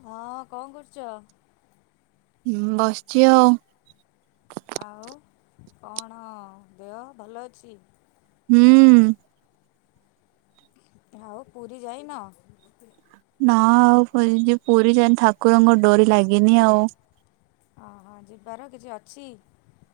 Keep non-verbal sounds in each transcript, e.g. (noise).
ହଁ କଣ କରୁଚ? ହଁ ବସିଚି ଆଉ। ଆଉ କଣ ଦେହ ଭଲ ଅଛି? ହୁଁ। ଆଉ ପୁରୀ ଯାଇନ? ନା ଆଉ ଯ ପୁରୀ ଯାନ ଠାକୁରଙ୍କ ଡୋରି ଲାଗିନି ଆଉ। ହଁ ହଁ ଯିବାର କିଛି ଅଛି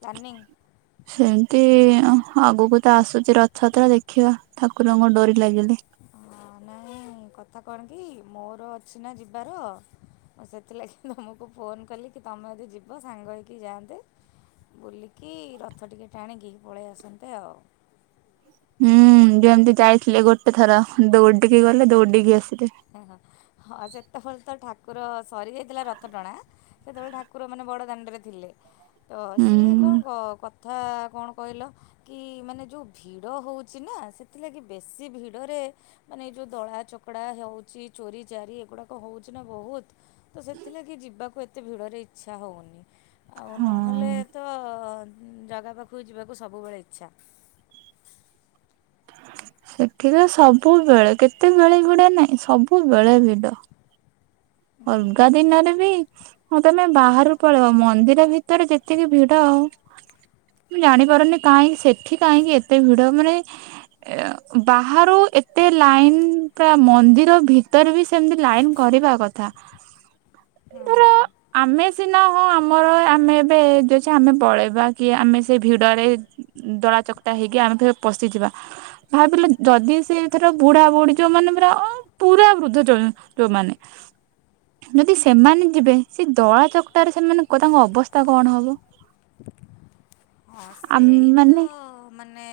ପ୍ଲାନିଂ? ସେମିତି ଆଗକୁ ତ ଆସୁଚି ରଥଯାତ୍ରା ଦେଖିବା ଠାକୁରଙ୍କ ଡୋରି ଲାଗିଲେ ହ ନାଇଁ କଥା କଣ କି ମୋର ଅଛି ନା ଯିବାର ମୁଁ ସେଥିଲାଗି ତମକୁ ଫୋନ୍ କଲି କି ତମେ ଯଦି ଯିବ ସାଙ୍ଗ ହୋଇକି ଯାଆନ୍ତେ। ବୁଲିକି ରଥ ଟିକେ ଟାଣିକି ପଳେଇ ଆସନ୍ତେ ଆଉ। ହୁଁ ଯେମିତି ଯାଇଥିଲେ ଗୋଟେ ଥର ଦୌଡିକି ଗଲେ ଦୌଡିକି ଆସିଲେ। ହଁ ସେତେବେଳେ ତ ଠାକୁର ସରି ଯାଇଥିଲା ରଥ ଟଣା। ସେତେବେଳେ ଠାକୁର ମାନେ ବଡ ଦାଣ୍ଡରେ ଥିଲେ। ତ ହୁଁ ସିଏ କଣ କ କଥା କଣ କହିଲ କି ମାନେ ଯଉ ଭିଡ଼ ହେଉଚି ନା ସେଥିଲାଗି ବେଶୀ ଭିଡ଼ରେ ମାନେ ଏଇ ଯଉ ଦଳା ଚକଡା ହଉଚି ଚୋରି ଚାରି ଏଗୁଡାକ ହଉଚି ନା ବହୁତ ତ ସେଥିଲାଗି ଯିବାକୁ ଏତେ ଭିଡ଼ରେ ଇଚ୍ଛା ହଉନି। ଆଉ ନହେଲେ ହଁ। ତ ଜାଗା ପାଖକୁ ଯିବାକୁ ସବୁବେଳେ ଇଚ୍ଛା। ସେଠି ତ ସବୁବେଳେ କେତେବେେଳେ ଗୁଡା ନାଇଁ ସବୁବେଳେ ଭିଡ। ଅଲଗା ଦିନରେ ବି ହଁ ତମେ ବାହାରୁ ପଳେଇବ ମନ୍ଦିର ଭିତରେ ଯେତିକି ଭିଡ ଆଉ ମୁଁ ଜାଣିପାରୁନି କାହିଁକି ସେଠି କାହିଁକି ଏତେ ଭିଡ ମାନେ ଏ ବାହାରୁ ଏତେ ଲାଇନ ତା ମନ୍ଦିର ଭିତରେ ବି ସେମିତି ଲାଇନ କରିବା କଥା। ହୁଁ। ଧର ଆମେ ସିନା ହ ଆମର ଆମେ ଏବେ ଯେ ଅଛି ଆମେ ପଳେଇବା କି ଆମେ ସେ ଭିଡରେ ଦଳା ଚକଟା ହେଇକି ଆମେ ଫେର୍ ପଶିଯିବା। ଭାବିଲ ଯଦି ସେ ଏଥର ବୁଢା ବୁଢି ଯୋଉ ମାନେ ପୁରା ଅ ପୁରା ବୃଦ୍ଧ ଯୋ ଯୋଉମାନେ। ଯଦି ସେମାନେ ଯିବେ ସେ ଦଳା ଚକଟାରେ ସେମାନ କ ତାଙ୍କ ଅବସ୍ଥା କଣ ହବ? ହଁ ଆମେ ସେଇତ ମାନେ ମାନେ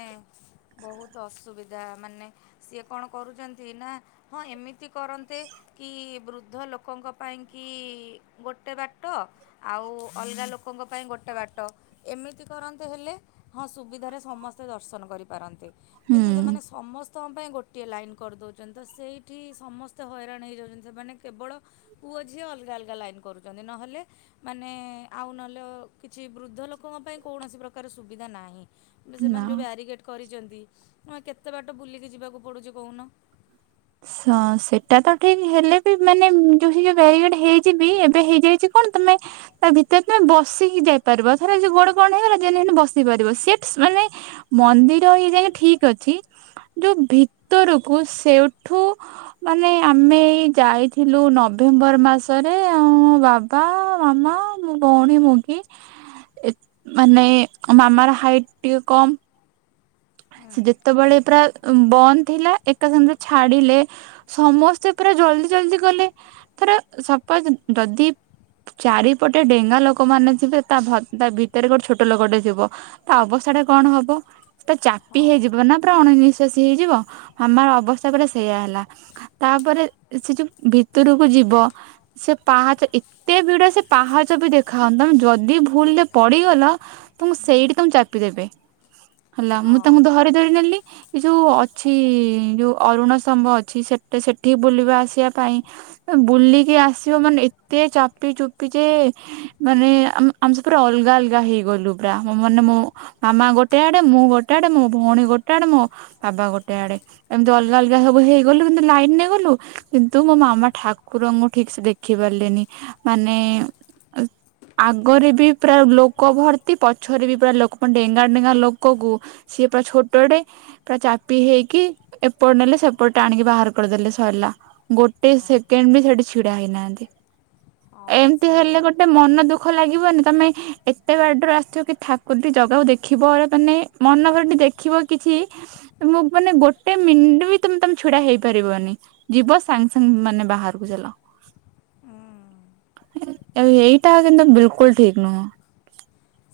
ବହୁତ ଅସୁବିଧା ମାନେ ସିଏ କଣ କରୁଛନ୍ତି ନା ହଁ ଏମିତି କରନ୍ତେ। କି ବୃଦ୍ଧ ଲୋକଙ୍କ ପାଇଁ କି ଗୋଟେ ବାଟ। ଆଉ ଅଲଗା ଲୋକଙ୍କ ପାଇଁ ଗୋଟେ ବାଟ ଏମିତି କରନ୍ତେ ହେଲେ ହଁ ସୁବିଧାରେ ସମସ୍ତେ ଦର୍ଶନ କରିପାରନ୍ତେ। ହୁଁ କିନ୍ତୁ ସେମାନେ ସମସ ସଙ୍କ ପାଇଁ ଗୋଟିଏ ଲାଇନ୍ କରିଦେଉଛନ୍ତି ତ ସେଇଠି ସମସ୍ତେ ହଇରାଣ ହେଇଯାଉଛନ୍ତି ସେମାନେ କେବଳ ପୁଅଝିଅ ଅଲଗା ଅଲଗା ଲାଇନ୍ କରୁଛନ୍ତି ନହେଲେ ମାନେ ଆଉ ନହେଲେ କିଛି ବୃଦ୍ଧ ଲୋକଙ୍କ ପାଇଁ କୌଣସି ପ୍ରକାର ସୁବିଧା ନାହିଁ କି ସେମାନେ ନା ଯୋଉ ବ୍ୟାରିଗେଟ୍ କରିଛନ୍ତି ନୁହେଁ କେତେ ବାଟ ବୁଲିକି ଯିବାକୁ ପଡ଼ୁଚି କହୁନ। ସଁ ସେଟା ତ ଠିକ ହେଲେ ବି ମାନେ ଯୋଉ ଯୋଉ ବ୍ୟାରିଗେଡ ହେଇଚିବି ଏବେ ହେଇଯାଇଛି କଣ ତମେ ତା ଭିତରେ ତମେ ବସିକି ଯାଇପାରିବ ଏଥର ଯୋଉ ଗୋଡ କଣ ହେଇଗଲା ଯେନେ ହେଲେ ବସି ପାରିବ ସିଟ ମାନେ ମନ୍ଦିର ଇଏ ଯାଏ ଠିକ ଅଛି ଯୋଉ ଭିତରକୁ ସେଉଠୁ ମାନେ ଆମେ ଏଇ ଯାଇଥିଲୁ ନଭେମ୍ବର ମାସରେ ଆଉ ମୋ ବା ପା ମାମା ମୋ ଭଉଣୀ ମୁଗୀ। ଏତେ ମାନେ ମାମାର ହାଇଟ୍ ଟିକେ କମ୍। ହୁଁ। ସେ ଯେତେବେଳେ ପୁରା ବନ୍ଦ ଥିଲା ଏକା ସାଙ୍ଗରେ ଛାଡିଲେ। ସମସ୍ତେ ପୁରା ଜଲଦି ଜଲଦି ଗଲେ ଏଥିରେ ସପୋଜ ଯଦି ଚାରିପଟେ ଡେଙ୍ଗା ଲୋକ ମାନେ ଥିବେ ତା ଭ ଭିତରେ ଗୋଟେ ଛୋଟ ଲୋକଟେ ଥିବ। ତା ଅବସ୍ଥା ଟା କଣ ହବ ତ ଚାପି ହଁ। ହେଇଯିବ ନା। ପୁରା ଅଣ ନିିଶ୍ୱାସୀ ହେଇଯିବ। ହାମାର ଅବସ୍ଥା ପୁରା ସେଇଆ ହେଲା। ତାପରେ ସେ ଯୋଉ ଭିତରକୁ ଯିବ ସେ ପାହାଚ ଏତେ ଭିଡ ସେ ପାହାଚ ବି ଦେଖା ହଉନି ତମେ ଯଦି ଦି ଭୁଲରେ ପଡ଼ିଗଲ ତମକୁ ସେଇଠି ତମକୁ ଚାପିଦେବେ। ହେଲା ହଁ ମୁଁ ତାଙ୍କୁ ଧରି ଧରି ନେଲି। ଏ ଯୋଉ ଅଛି ଯୋଉ ଅରୁଣ ସ୍ତମ୍ୱ ଅଛି ସେଟ ସେଠିକ ବୁଲିବା ଆସିବା ପାଇଁ ବୁଲିକି ଆସିବ ମାନେ ଏତେ ଚାପି ଚୁପି ଯେ ମାନେ ଆ ଆମେ ପୁରା ଅଲଗା ଅଲଗା ହେଇଗଲୁ ପୁରା ମାନେ ମୋ ମାମା ଗୋଟେ ଆ ଡେ ମୁଁ ଗୋଟେ ଆଡେ ମୋ ଭଉଣୀ ଗୋଟେ ଆଡେ ମୋ ବାପା ଗୋଟେ ଆଡେ ଏମିତି ଅଲଗା ଅଲଗା ସବୁ ହେଇଗଲୁ କିନ୍ତୁ ଲାଇନିରେ ଗଲୁ। କିନ୍ତୁ ମୋ ମାମା ଠାକୁରଙ୍କୁ ଠିକ୍ ସେ ଦେଖି ପାରିଲେନି ମାନେ ସେ ଆଗରେ ବି ପୁରା ଲୋକ ଭର୍ତ୍ତି ପଛରେ ବି ପୁରା ଲୋକ ମାନେ ଡେଙ୍ଗା ଡେଙ୍ଗା ଲୋ କୋ ଗୁ ସିଏ ପରା ଛୋଟଟେ। ପୁରା ଚାପି ହେଇକି ଏପଟ ନେଲେ ସେପଟେ ଟାଣିକି ବାହାର କରିଦେଲେ ସଇଲା। ଗୋଟେ ହଁ ସେକେଣ୍ଡେ ବି ସେଠି ଛିଡା ହେଇନାହାନ୍ତି ହଁ ଏମିତି ହେଲେ ସେ ଗୋଟେ ମନ ଦୁଃ ଖ ଲାଗିବନି ତମେ ଏତେ ବାଟରୁ ଆସିଥିବକି ଠାକୁ ଯଦି ଜାଗାକୁ ଦେଖିବ ମାନେ ମନ ଭରି ଟିକେ ଦେଖିବ କିଛି ମୁଁ ମାନେ ଗୋଟେ ମିଣ୍ଟି ବି ତମେ ତମେ ଛିଡା ହେଇପାରିବନି। ଯିବ ସାଙ୍ଗେ ସାଙ୍ଗେ ମାନେ ବାହାରକୁ ଚାଲ। ଏଇଟା କିନ୍ତୁ ବିଲକୁଲ୍ ଠିକ ନୁହଁ।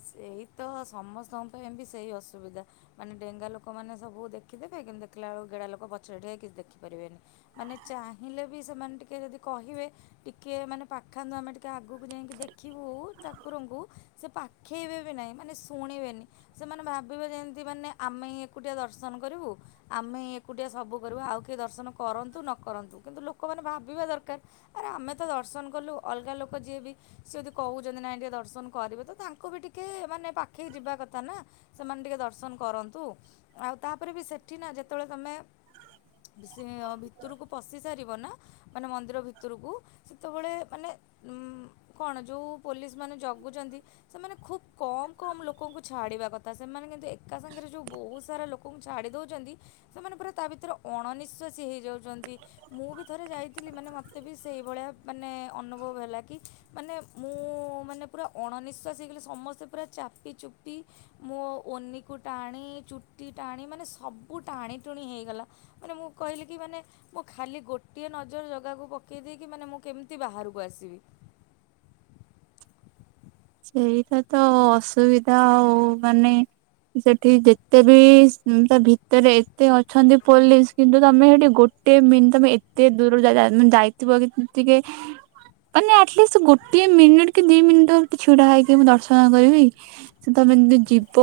ସେଇ ତ ସମସ୍ତଙ୍କ ପାଇଁ ବି ସେଇ ଅସୁବିଧା। ମାନେ ଡେଙ୍ଗା ଲୋକମାନେ ସବୁ ଦେଖିଦେବେ କିନ୍ତୁ ଦେଖିଲା ବେଳୁକୁ ଗେଡ଼ା ଲୋକ ପଛରେ ଠିଆ ହେଇକି କିଛି ଦେଖିପାରିବେନି। ମାନେ ଚାହିଁଲେ ବି ସେମାନେ ଟିକେ ଯଦି କହିବେ ଟିକେ ମାନେ ପାଖାନ୍ତୁ ଆମେ ଟିକେ ଆଗକୁ ଯାଇଁକି ଦେଖିବୁ ଠାକୁରଙ୍କୁ ସେ ପା ଖେଇବେବି ନାହିଁ ମାନେ ଶୁଣିବେନି। ସେମାନେ ଭାବିବେ ଯେମିତି ମାନେ ଆମେ ହିଁ ଏକୁଟିଆ ଦର୍ଶନ କରିବୁ। ଆମେ ହିଁ ଏକୁଟିଆ ସବୁ କରିବୁ ଆଉ କିଏ ଦର୍ଶନ କରନ୍ତୁ ନକରନ୍ତୁ କିନ୍ତୁ ଲୋକମାନେ ଭାବିବା ଦରକାର ଆରେ ଆମେ ତ ଦର୍ଶନ କଲୁ ଅଲଗା ଲୋକ ଯିଏ ବି ସିଏ ଯଦି କହୁଚନ୍ତି ନାଇ ଟିକେ ଦର୍ଶନ କରିବେ ତ ତା ଙ୍କୁ ବି ଟିକେ ମାନେ ପାଖେଇ ଯିବା କଥା ନା ସେମାନେ ଟିକେ ଦର୍ଶନ କରନ୍ତୁ। ଆଉ ତାପରେ ବି ସେଠି ନା ଯେତବେଳେ ତମେ (unintelligible) ଭିତୁରୁକୁ ପଶି ସାରିବ ନା ମାନେ ମନ୍ଦିର ଭିତୁରୁକୁ ସେତବେଳେ ମାନେ ଉଁ କଣ ଯୋଉ ପୋଲିସ ମାନେ ଜଗୁଚନ୍ତି ସେମାନେ ଖୁବ୍ କମ୍ କମ୍ ଲୋକଙ୍କୁ ଛାଡ଼ିବା କଥା ସେମାନେ କିନ୍ତୁ ଏକା ସାଙ୍ଗରେ ଯୋଉ ବହୁତ ସାରା ଲୋ ଙ୍କୁ ଛାଡ଼ି ଦଉଚନ୍ତି ସେମାନେ ପୁରା ତା ଭିତରେ ଅଣନିଶ୍ୱାସୀ ହେଇଯାଉଚନ୍ତି। ମୁଁ ବି ଥରେ ଯାଇଥିଲି ମାନେ ମୋତେ ବି ସେଇଭଳିଆ ମାନେ ଅନୁଭବ ହେଲା କି ମାନେ ମୁଁ ମାନେ ପୁରା ଅଣନିଶ୍ୱାସ ହେଇଗଲି ସମସ୍ତେ ପୁରା ଚାପି ଚୁପି ମୋ ଓନିକୁ ଟାଣି ଚୁଟି ଟାଣି ମାନେ ସବୁ ଟାଣି ଟୁଣି ହେଇଗଲା। ମାନେ ମୁଁ କହିଲି କି ମାନେ ମୁଁ ଖାଲି ଗୋଟିଏ ନଜର ଜଗାକୁ ପକେଇ ଦେଇକି ମାନେ ମୁଁ କେମିତି ବାହାରୁକୁ ଆସିବି। ସେଇଟା ତ ଅସୁବିଧା ଆଉ ମାନେ ସେଠି ଯେତେ ବି ତା ଭିତରେ ଏତେ ଅଛନ୍ତି ପୋଲିସ କିନ୍ତୁ ତମେ ହେଟି ଗୋଟେ ମି ତମେ ଏତେ ଦୂରରୁ ଯା-ଯା ମାନେ ଯାଇଥିବ କି ଟିକେ ମାନେ ଆଟଲିଷ୍ଟ ଗୋଟିଏ ମିନିଟ୍ କି ଦି ମିନିଟ୍ ହୋଉ ଛିଡ଼ା ହେଇକି ମୁଁ ଦର୍ଶନ କରିବି। ସେ ତମେ ଏମିତି ଯିବ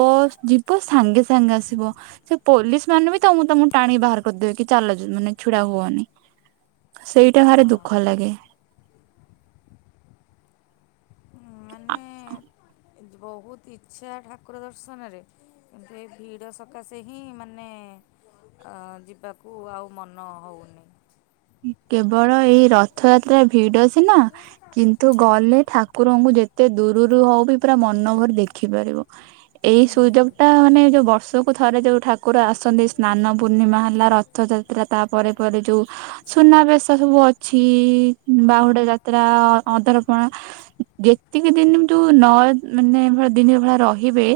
ଯିବ ସାଙ୍ଗେ ସାଙ୍ଗେ ଆସିବ। ସେ ପୋଲିସ ମାନେ ବି ତମକୁ ତମକୁ ଟାଣିକି ବାହାର କରିଦେବେ କି ଚାଲ ମାନେ ଛିଡା ହୁଅନି। ସେଇଟା ହଁ ଭାରି ଦୁଃଖ ଲାଗେ। ହୁଁ ମାନେ ବହୁତ ଇଚ୍ଛା ଠାକୁର ଦର୍ଶନରେ। କିନ୍ତୁ ଏଇ ଭିଡ ସକାଶେ ହିଁ ମାନେ ଅ ଯିବାକୁ ଆଉ ମନ ହଉନି। କେବଳ ଏଇ ରଥଯାତ୍ରା ଭିଡ ସିନା କିନ୍ତୁ ଗଲେ ଠାକୁରଙ୍କୁ ଯେତେ ଦୂରୁରୁ ହଉ ବି ପୁରା ମନ ଭରି ଦେଖି ପାରିବ। ଏଇ ହୁଁ। ସୁଯୋଗ ଟା ମାନେ ଯୋଉ ବର୍ଷକୁ ଥରେ ଯୋଉ ଠାକୁର ଆ ଆସନ୍ତି ସ୍ନାନ ପୂର୍ଣ୍ଣିମା ହେଲା ରଥଯାତ୍ରା ତାପରେ ପରେ ଯୋଉ ସୁନାବେଶ ସବୁ ଅଛି ବାହୁଡା ହଁ। ଯାତ୍ରା ଅଧରପଣା ଯେତିକି ଦିନି ଯୋଉ ନ ମାନେ ଭଳି ଦିନ ଭଳିଆ ରହିବେ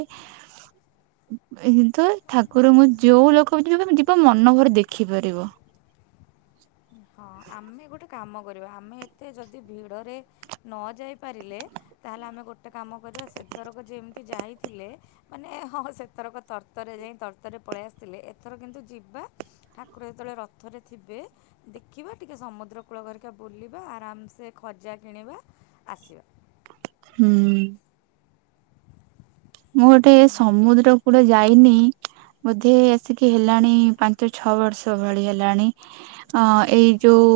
କିନ୍ତୁ ଠାକୁର ଙ୍କୁ ଯୋଉ ଲୋକ ବି ଯିବେ ଯିବ ମନ ଭରି ଦେଖି ପାରିବ। ହଁ ଆମେ ଗୋଟେ କାମ କରିବା ଆମେ ଏତେ ଯଦି ଭିଡ଼ରେ ନ ଯାଇପାରିଲେ ତାହେଲେ ଆମେ ଗୋଟେ କାମ କରିବା ସେଥରକ ଯେମତି ଯାଇଥିଲେ ମାନେ ହଁ ହଁ ସେଥରକ ତରତରେ ଯାଇ ତରତରେ ପଳେଇ ଆସିଥିଲେ ଏଥର କିନ୍ତୁ ଯିବା ଠାକୁର ଯେତେବଳେ ରଥରେ ଥିବେ ଦେଖିବା ଟିକେ ସମୁଦ୍ର କୂଳ ଘରିକା ବୁଲିବା ଆରାମସେ ଖଜା କିଣିବା ଆସିବା। ହୁଁ। ମୁଁ ଗୋଟେ ଏ ସମୁଦ୍ର କୂଳ ଯାଇନି ବୋଧେ ଆସିକି ହେଲାଣି ପାଞ୍ଚ ଛଅ ବର୍ଷ ଭଳି ହେଲାଣି। ଅଁ ଏଇ ଯୋଉ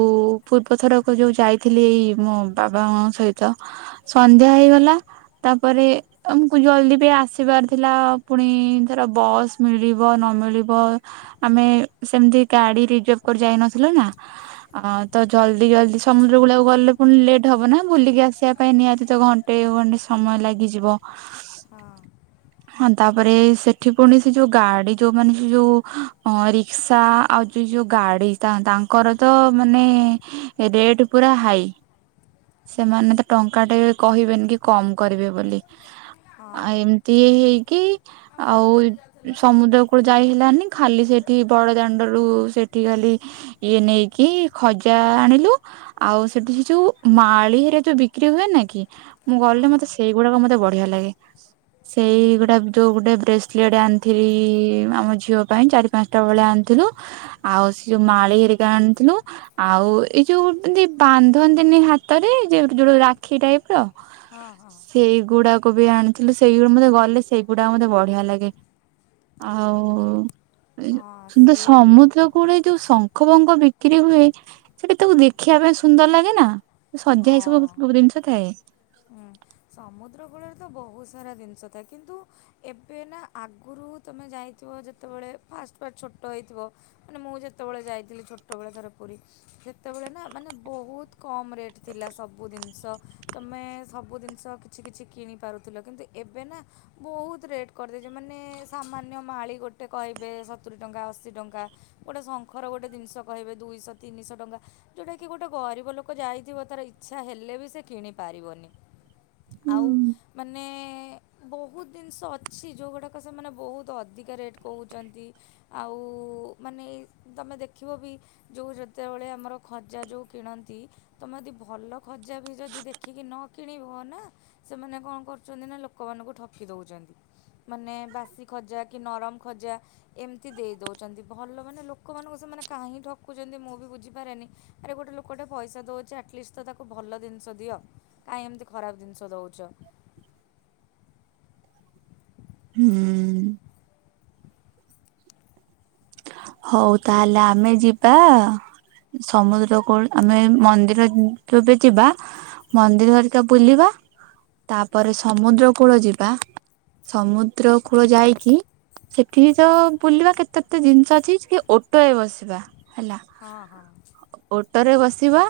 ପୂର୍ବ ଥରକ ଯୋଉ ଯାଇଥିଲି ଏଇ ମୋ ବାବା ମାମା ଙ୍କ ସହି ତ ସନ୍ଧ୍ୟା ହେଇଗଲା ତାପରେ ଆମୁକୁ ଜଲଦି ବି ଆସିବାର ଥିଲା ପୁଣି ଧର ବସ୍ ମିଳିବ ନ ମିିଳିବ ଆମେ ସେମତି ଗାଡି ରିଜର୍ଭ କରି ଯାଇନଥିଲୁ ନା। ଅଁ ତ ଜଲଦି ଜଲଦି ସମୁଦ୍ର କୂଳକୁ ଗଲେ ପୁଣି ଲେଟ୍ ହବ ନା ବୁଲିକି ଆସିଆ ପାଇଁ ନିହାତି ତ ଘ ଣ୍ଟେ ଖଣ୍ଡେ ସମୟ ଲାଗିଯିବ। ହଁ। ହଁ ତାପରେ ସେଠି ପୁଣି ସେ ଯୋଉ ଗାଡି ଯୋଉମାନେ ସେ ଯୋଉ ଅଁ ରିକ୍ସା ଆଉ ସେ ଯୋଉ ଗାଡି ତା-ତାଙ୍କର ତ ମାନେ ରେଟ୍ ପୁରା ହାଇ। ସେମାନେ ତ ଟଙ୍କାଟେ ବି କହିବେନି କି କମ୍ କରିବେ ବୋଲି। ହଁ ଆ ହଁ। ଏମତି ଏ ହେଇକି ଆମ ଆଉ ଦୋକାନରେ ଯାଉଥିଲା ନା ସମୁଦ୍ର କୂଳ ଯାଇ ହେଲାନି ଖାଲି ସେଇଠି ବଡ଼ଦାଣ୍ଡରୁ ସେଠି ଖାଲି ଇଏ ନେଇକି ଖଜା ଆଣିଲୁ। ଆଉ ସେଠି ସେ ଯୋଉ ମାଳି ହେରିକା ଯୋଉ ବିକ୍ରି ହୁଏ ନା କି। ମୁଁ ଗଲେ ଆଉ। ମତେ ସେଇଗୁଡାକ ମତେ ବଢିଆ ଲାଗେ। ହଁ ସେଇ ହଁ ହୁଁ ଗୁଡା ଯୋଉ ଗୋଟେ ବ୍ରେସଲେଟ ଆଣିଥିଲି ଆମ ଝିଅ ପାଇଁ ଚାରି ପାଞ୍ଚଟା ଭଳିଆ ଆଣିଥିଲୁ। ଆଉ ସେ ଯୋଉ ମାଳି ହେରିକା ଆଣିଥିଲୁ। ଆଉ ଏଇ ଯୋଉ ଏମତି ବାନ୍ଧନ୍ତିନି ହାତରେ ଯେ ଯୋଉ ରାକ୍ଷୀ ଟାଇପର। ହଁ ହଁ। ଏଇ ଗୁଡାକ ବି ଆଣିଥିଲୁ। ସେଇଗୁଡା ମତେ ଗଲେ ସେଇଗୁଡାକ ମତେ ବଢିଆ ଲାଗେ ଆଉ ଏ ହଁ କିନ୍ତୁ ସିଏ ସମୁଦ୍ର କୂଳେ ଯୋଉ ଶଙ୍ଖ ବଙ୍ଗ ବିକ୍ରି ହୁଏ ସେଟି ତାକୁ ଦେଖିଆ ପାଇଁ ସୁନ୍ଦର ଲାଗେନା। ସଜିଆ ହେଇ ସବୁ ହଁ। ସବୁ ଜିନିଷ ଥାଏ। ହୁଁ ସମୁଦ୍ର କୂଳରେ ତ ବହୁତ ସାରା ଜିନିଷ ଥାଏ କିନ୍ତୁ ଏବେ ନା ଆଗୁରୁ ତମେ ଯାଇଥିବ ଯେତେବେଳେ ଫାଷ୍ଟ ଫାଷ୍ଟ ଛୋଟ ହେଇଥିବ। ମାନେ ମୁଁ ଯେତବେଶଳେ ଯାଇଥିଲି ଛୋଟ ବେଳେ ଥରେ ପୁରୀ। ଯେତେବେଳେ ନା ମାନେ ବହୁତ କମ ରେଟ ଥିଲା ସବୁ ଜିନିଷ ତମେ ସବୁ ଜି ନିଷ କିଛି କିଛି କିଣିପାରୁଥିଲ କିନ୍ତୁ ଏବେ ନା ବହୁତ ରେଟ୍ କରିଦେଇଚି ମାନେ ସାମାନ୍ୟ ମାଳି ଗୋଟେ କହିବେ ସତୁରୀ ଟଙ୍କା ଅଶୀ ଟଙ୍କା। ଗୋଟେ ଶଙ୍ଖର ଗୋଟେ ଜିନିଷ କହିବେ ଦୁଇଶ ତିନିଶ ଟଙ୍କା। ଯୋଉଟାକି ଗୋଟେ ଗରିବ ଲୋକ ଯାଇଥିବ ତାର ଇଚ୍ଛା ହେଲେ ବି ସେ କିଣିପାରିବନି। ହୁଁ ଆଉ ମାନେ ବହୁତ ଜିନିଷ ଅଛି ଯୋଉଗୁଡ଼ାକ ସେମାନେ ବହୁତ ଅଧିକା ରେଟ୍ କହୁଚନ୍ତି। ଆଉ ମାନେ ଏଇ ତମେ ଦେଖିବ ବି ଯୋଉ ଯେତେବେଳେ ଆମର ଖଜା ଯୋଉ କିଣନ୍ତି ତମେ ଯଦି ଭଲ ଖଜା ବି ଯଦି ଦେଖିକି ନ କିଣିବ ନା। ସେମାନେ କଣ କହୁଛନ୍ତି ନା ଲୋକ ମାନଙ୍କୁ ଠକି ଦେଉଛନ୍ତି ମାନେ ବାସି ଖଜା କି ନରମ ଖଜା ଏମତି ଦେଇ ଦଉଛନ୍ତି ଭଲ ମାନେ ଲୋକମାନଙ୍କୁ ସେମାନେ କାହିଁକି ଠକୁଛନ୍ତି ମୁଁ ବି ବୁଝିପାରେନି ଆରେ ଗୋଟେ ଲୋକଟେ ପଇସା ଦେଉଛି ଆଟଲିଷ୍ଟ ତ ତାକୁ ଭଲ ଜିନିଷ ଦି କାହିଁ ଏମିତି ଖରାପ ଜିନି ସ ଦଉଛ ହୁଁ ହଉ ତାହେଲେ ଆମେ ଯିବା ସମୁଦ୍ର କୋଳ ଆମେ ମନ୍ଦିର ଯଦି ଯିବା ମନ୍ଦିର ଘରିକା ବୁଲିବା ତାପରେ ସମୁଦ୍ର କୂଳ ଯିବା ସମୁଦ୍ର କୂଳ ଯାଇକି ସେଠି ତ ବୁଲିବା କେତେ କେତେ ଜିନିଷ ଅଛି ଟିକେ ଅଟୋରେ ବସିବା ହେଲା ହଁ ହଁ ଓଟୋରେ ବସିବା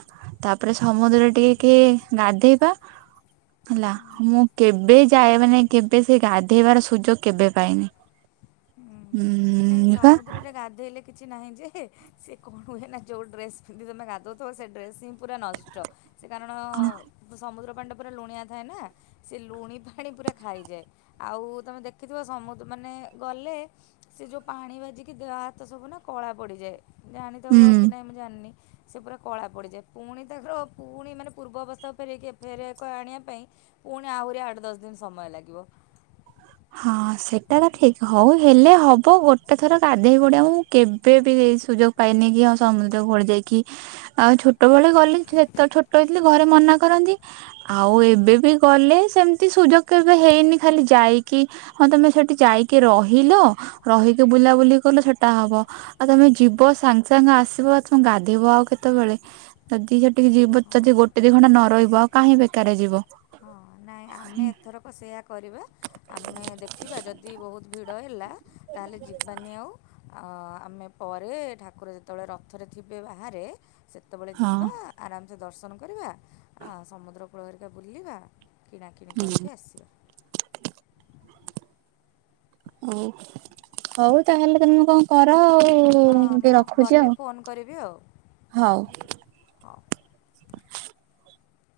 ତାପରେ ସମୁଦ୍ର ଟିକେ ଟିକେ ଗାଧେଇବା ହେଲା ମୁଁ କେବେ ଯାଏ ମାନେ କେବେ ସେ ଗାଧେଇବାର ସୁଯୋଗ କେବେ ପାଇନି ହୁଁ ହୁଁ ନାଇଁ ସମୁଦ୍ରରେ ଗାଧୋଇଲେ କିଛି ନାହିଁ ଯେ ସେ କଣ କୁ ଯାଇକିନା ଯୋଉ ଡ୍ରେସ ପିନ୍ଧି ତମେ ଗାଧଉଥିବ ସେ ଡ୍ରେସ ହିଁ ପୁରା ନଷ୍ଟ ସେ କାରଣ ସମୁଦ୍ର ପାଣି ଟା ପୁରା ଲୁଣିଆ ଥାଏ ନା ସେ ଲୁଣି ପାଣି ପୁରା ଖାଇଯାଏ ଆଉ ତମେ ଦେଖିଥିବ ସମୁଦ୍ର ମାନେ ଗଲେ ସେ ଯୋଉ ପାଣି ବାଜିକି ଦେ ହାତ ସବୁ ନା କଳା ପଡିଯାଏ ଜାଣିଥବ ଉଁ କି ନାଇଁ ମୁଁ ଜାଣିନି ସେ ପୁରା କଳା ପଡ଼ିଯାଏ ପୁଣି ତାଙ୍କର ପୁଣି ମାନେ ପୂର୍ବ ଅବସ୍ଥାକୁ ଫେରଇକି ଫେରାଇବାକୁ ଆଣିବା ପାଇଁ ପୁଣି ଆହୁରି ଆଠ ଦଶ ଦିନ ସମୟ ଲାଗିବ ହଁ ସେଟା ତ ଠିକ ହଉ ହେଲେ ହବ ଗୋଟେ ଥର ଗାଧେଇ ପଡ଼ିଆ ମୁ କେବେ ବି ସୁଯୋଗ ପାଇନକି ଆଉ ସମୁଦ୍ରକୁ କୂଳ ଯାଇକି ଆଉ ଛୋଟ ଭଳି ଗଲି ସେତେ ଛୋଟ ହେଇଥିଲି ଘରେ ମନା କରନ୍ତି ଆଉ ଏବେ ବି ଗଲେ ସେମିତି ସୁଯୋଗ କେବେ ହେଇନି ଖାଲି ଯାଇ କି ହଁ ତମେ ସେଠି ଯାଇକି ରହିଲ ରହିକି ବୁଲାବୁଲି କଲ ସେଟା ହବ ଆଉ ତମେ ଯିବ ସାଙ୍ଗେ ସାଙ୍ଗେ ଆସିବ ଆଉ ତମେ ଗାଧେଇବ ଆଉ କେତେବେଳେ ଯଦି ସେଠିକି ଯିବ ଯଦି ଗୋଟେ ଦି ଖଣ୍ଟା ନ ରହିବ ଆଉ କାହିଁ ବେକାରାରେ ଯିବ ହଁ ନାଇଁ ଆମେ ଏଥରକ ସେୟଆ କରିବା ଆମେ ଦେଖିବା ଯଦି ବହୁତ୍ ଭିଡ଼ ହେଲା ତାହାହେଲେ ଜୀବନୀ ଆଉ ଆ ଆମେ ପରେ ଠାକୁର ଯେତେବେଳେ ରଥରେ ଥିବେ ବାହାରେ ସେତେବେଳେ ହଁ। ଯିବା ଆରାମ ସେ ଦର୍ଶନ କରିବା ସମୁଦ୍ର କୂଳହରିକା ବୁଲିବା କିଣାକିଣି କରିକି ଆସିବା ହଉ ହଉ ତାହେଲେ ତମେ କଣ କର ଆଉ ହଁ ଟିକେ ମୁଁ ରଖୁଛି ଗଲେ ଆଉ ଫୋନ୍ କରିବି ଆଉ ହଉ ହଉ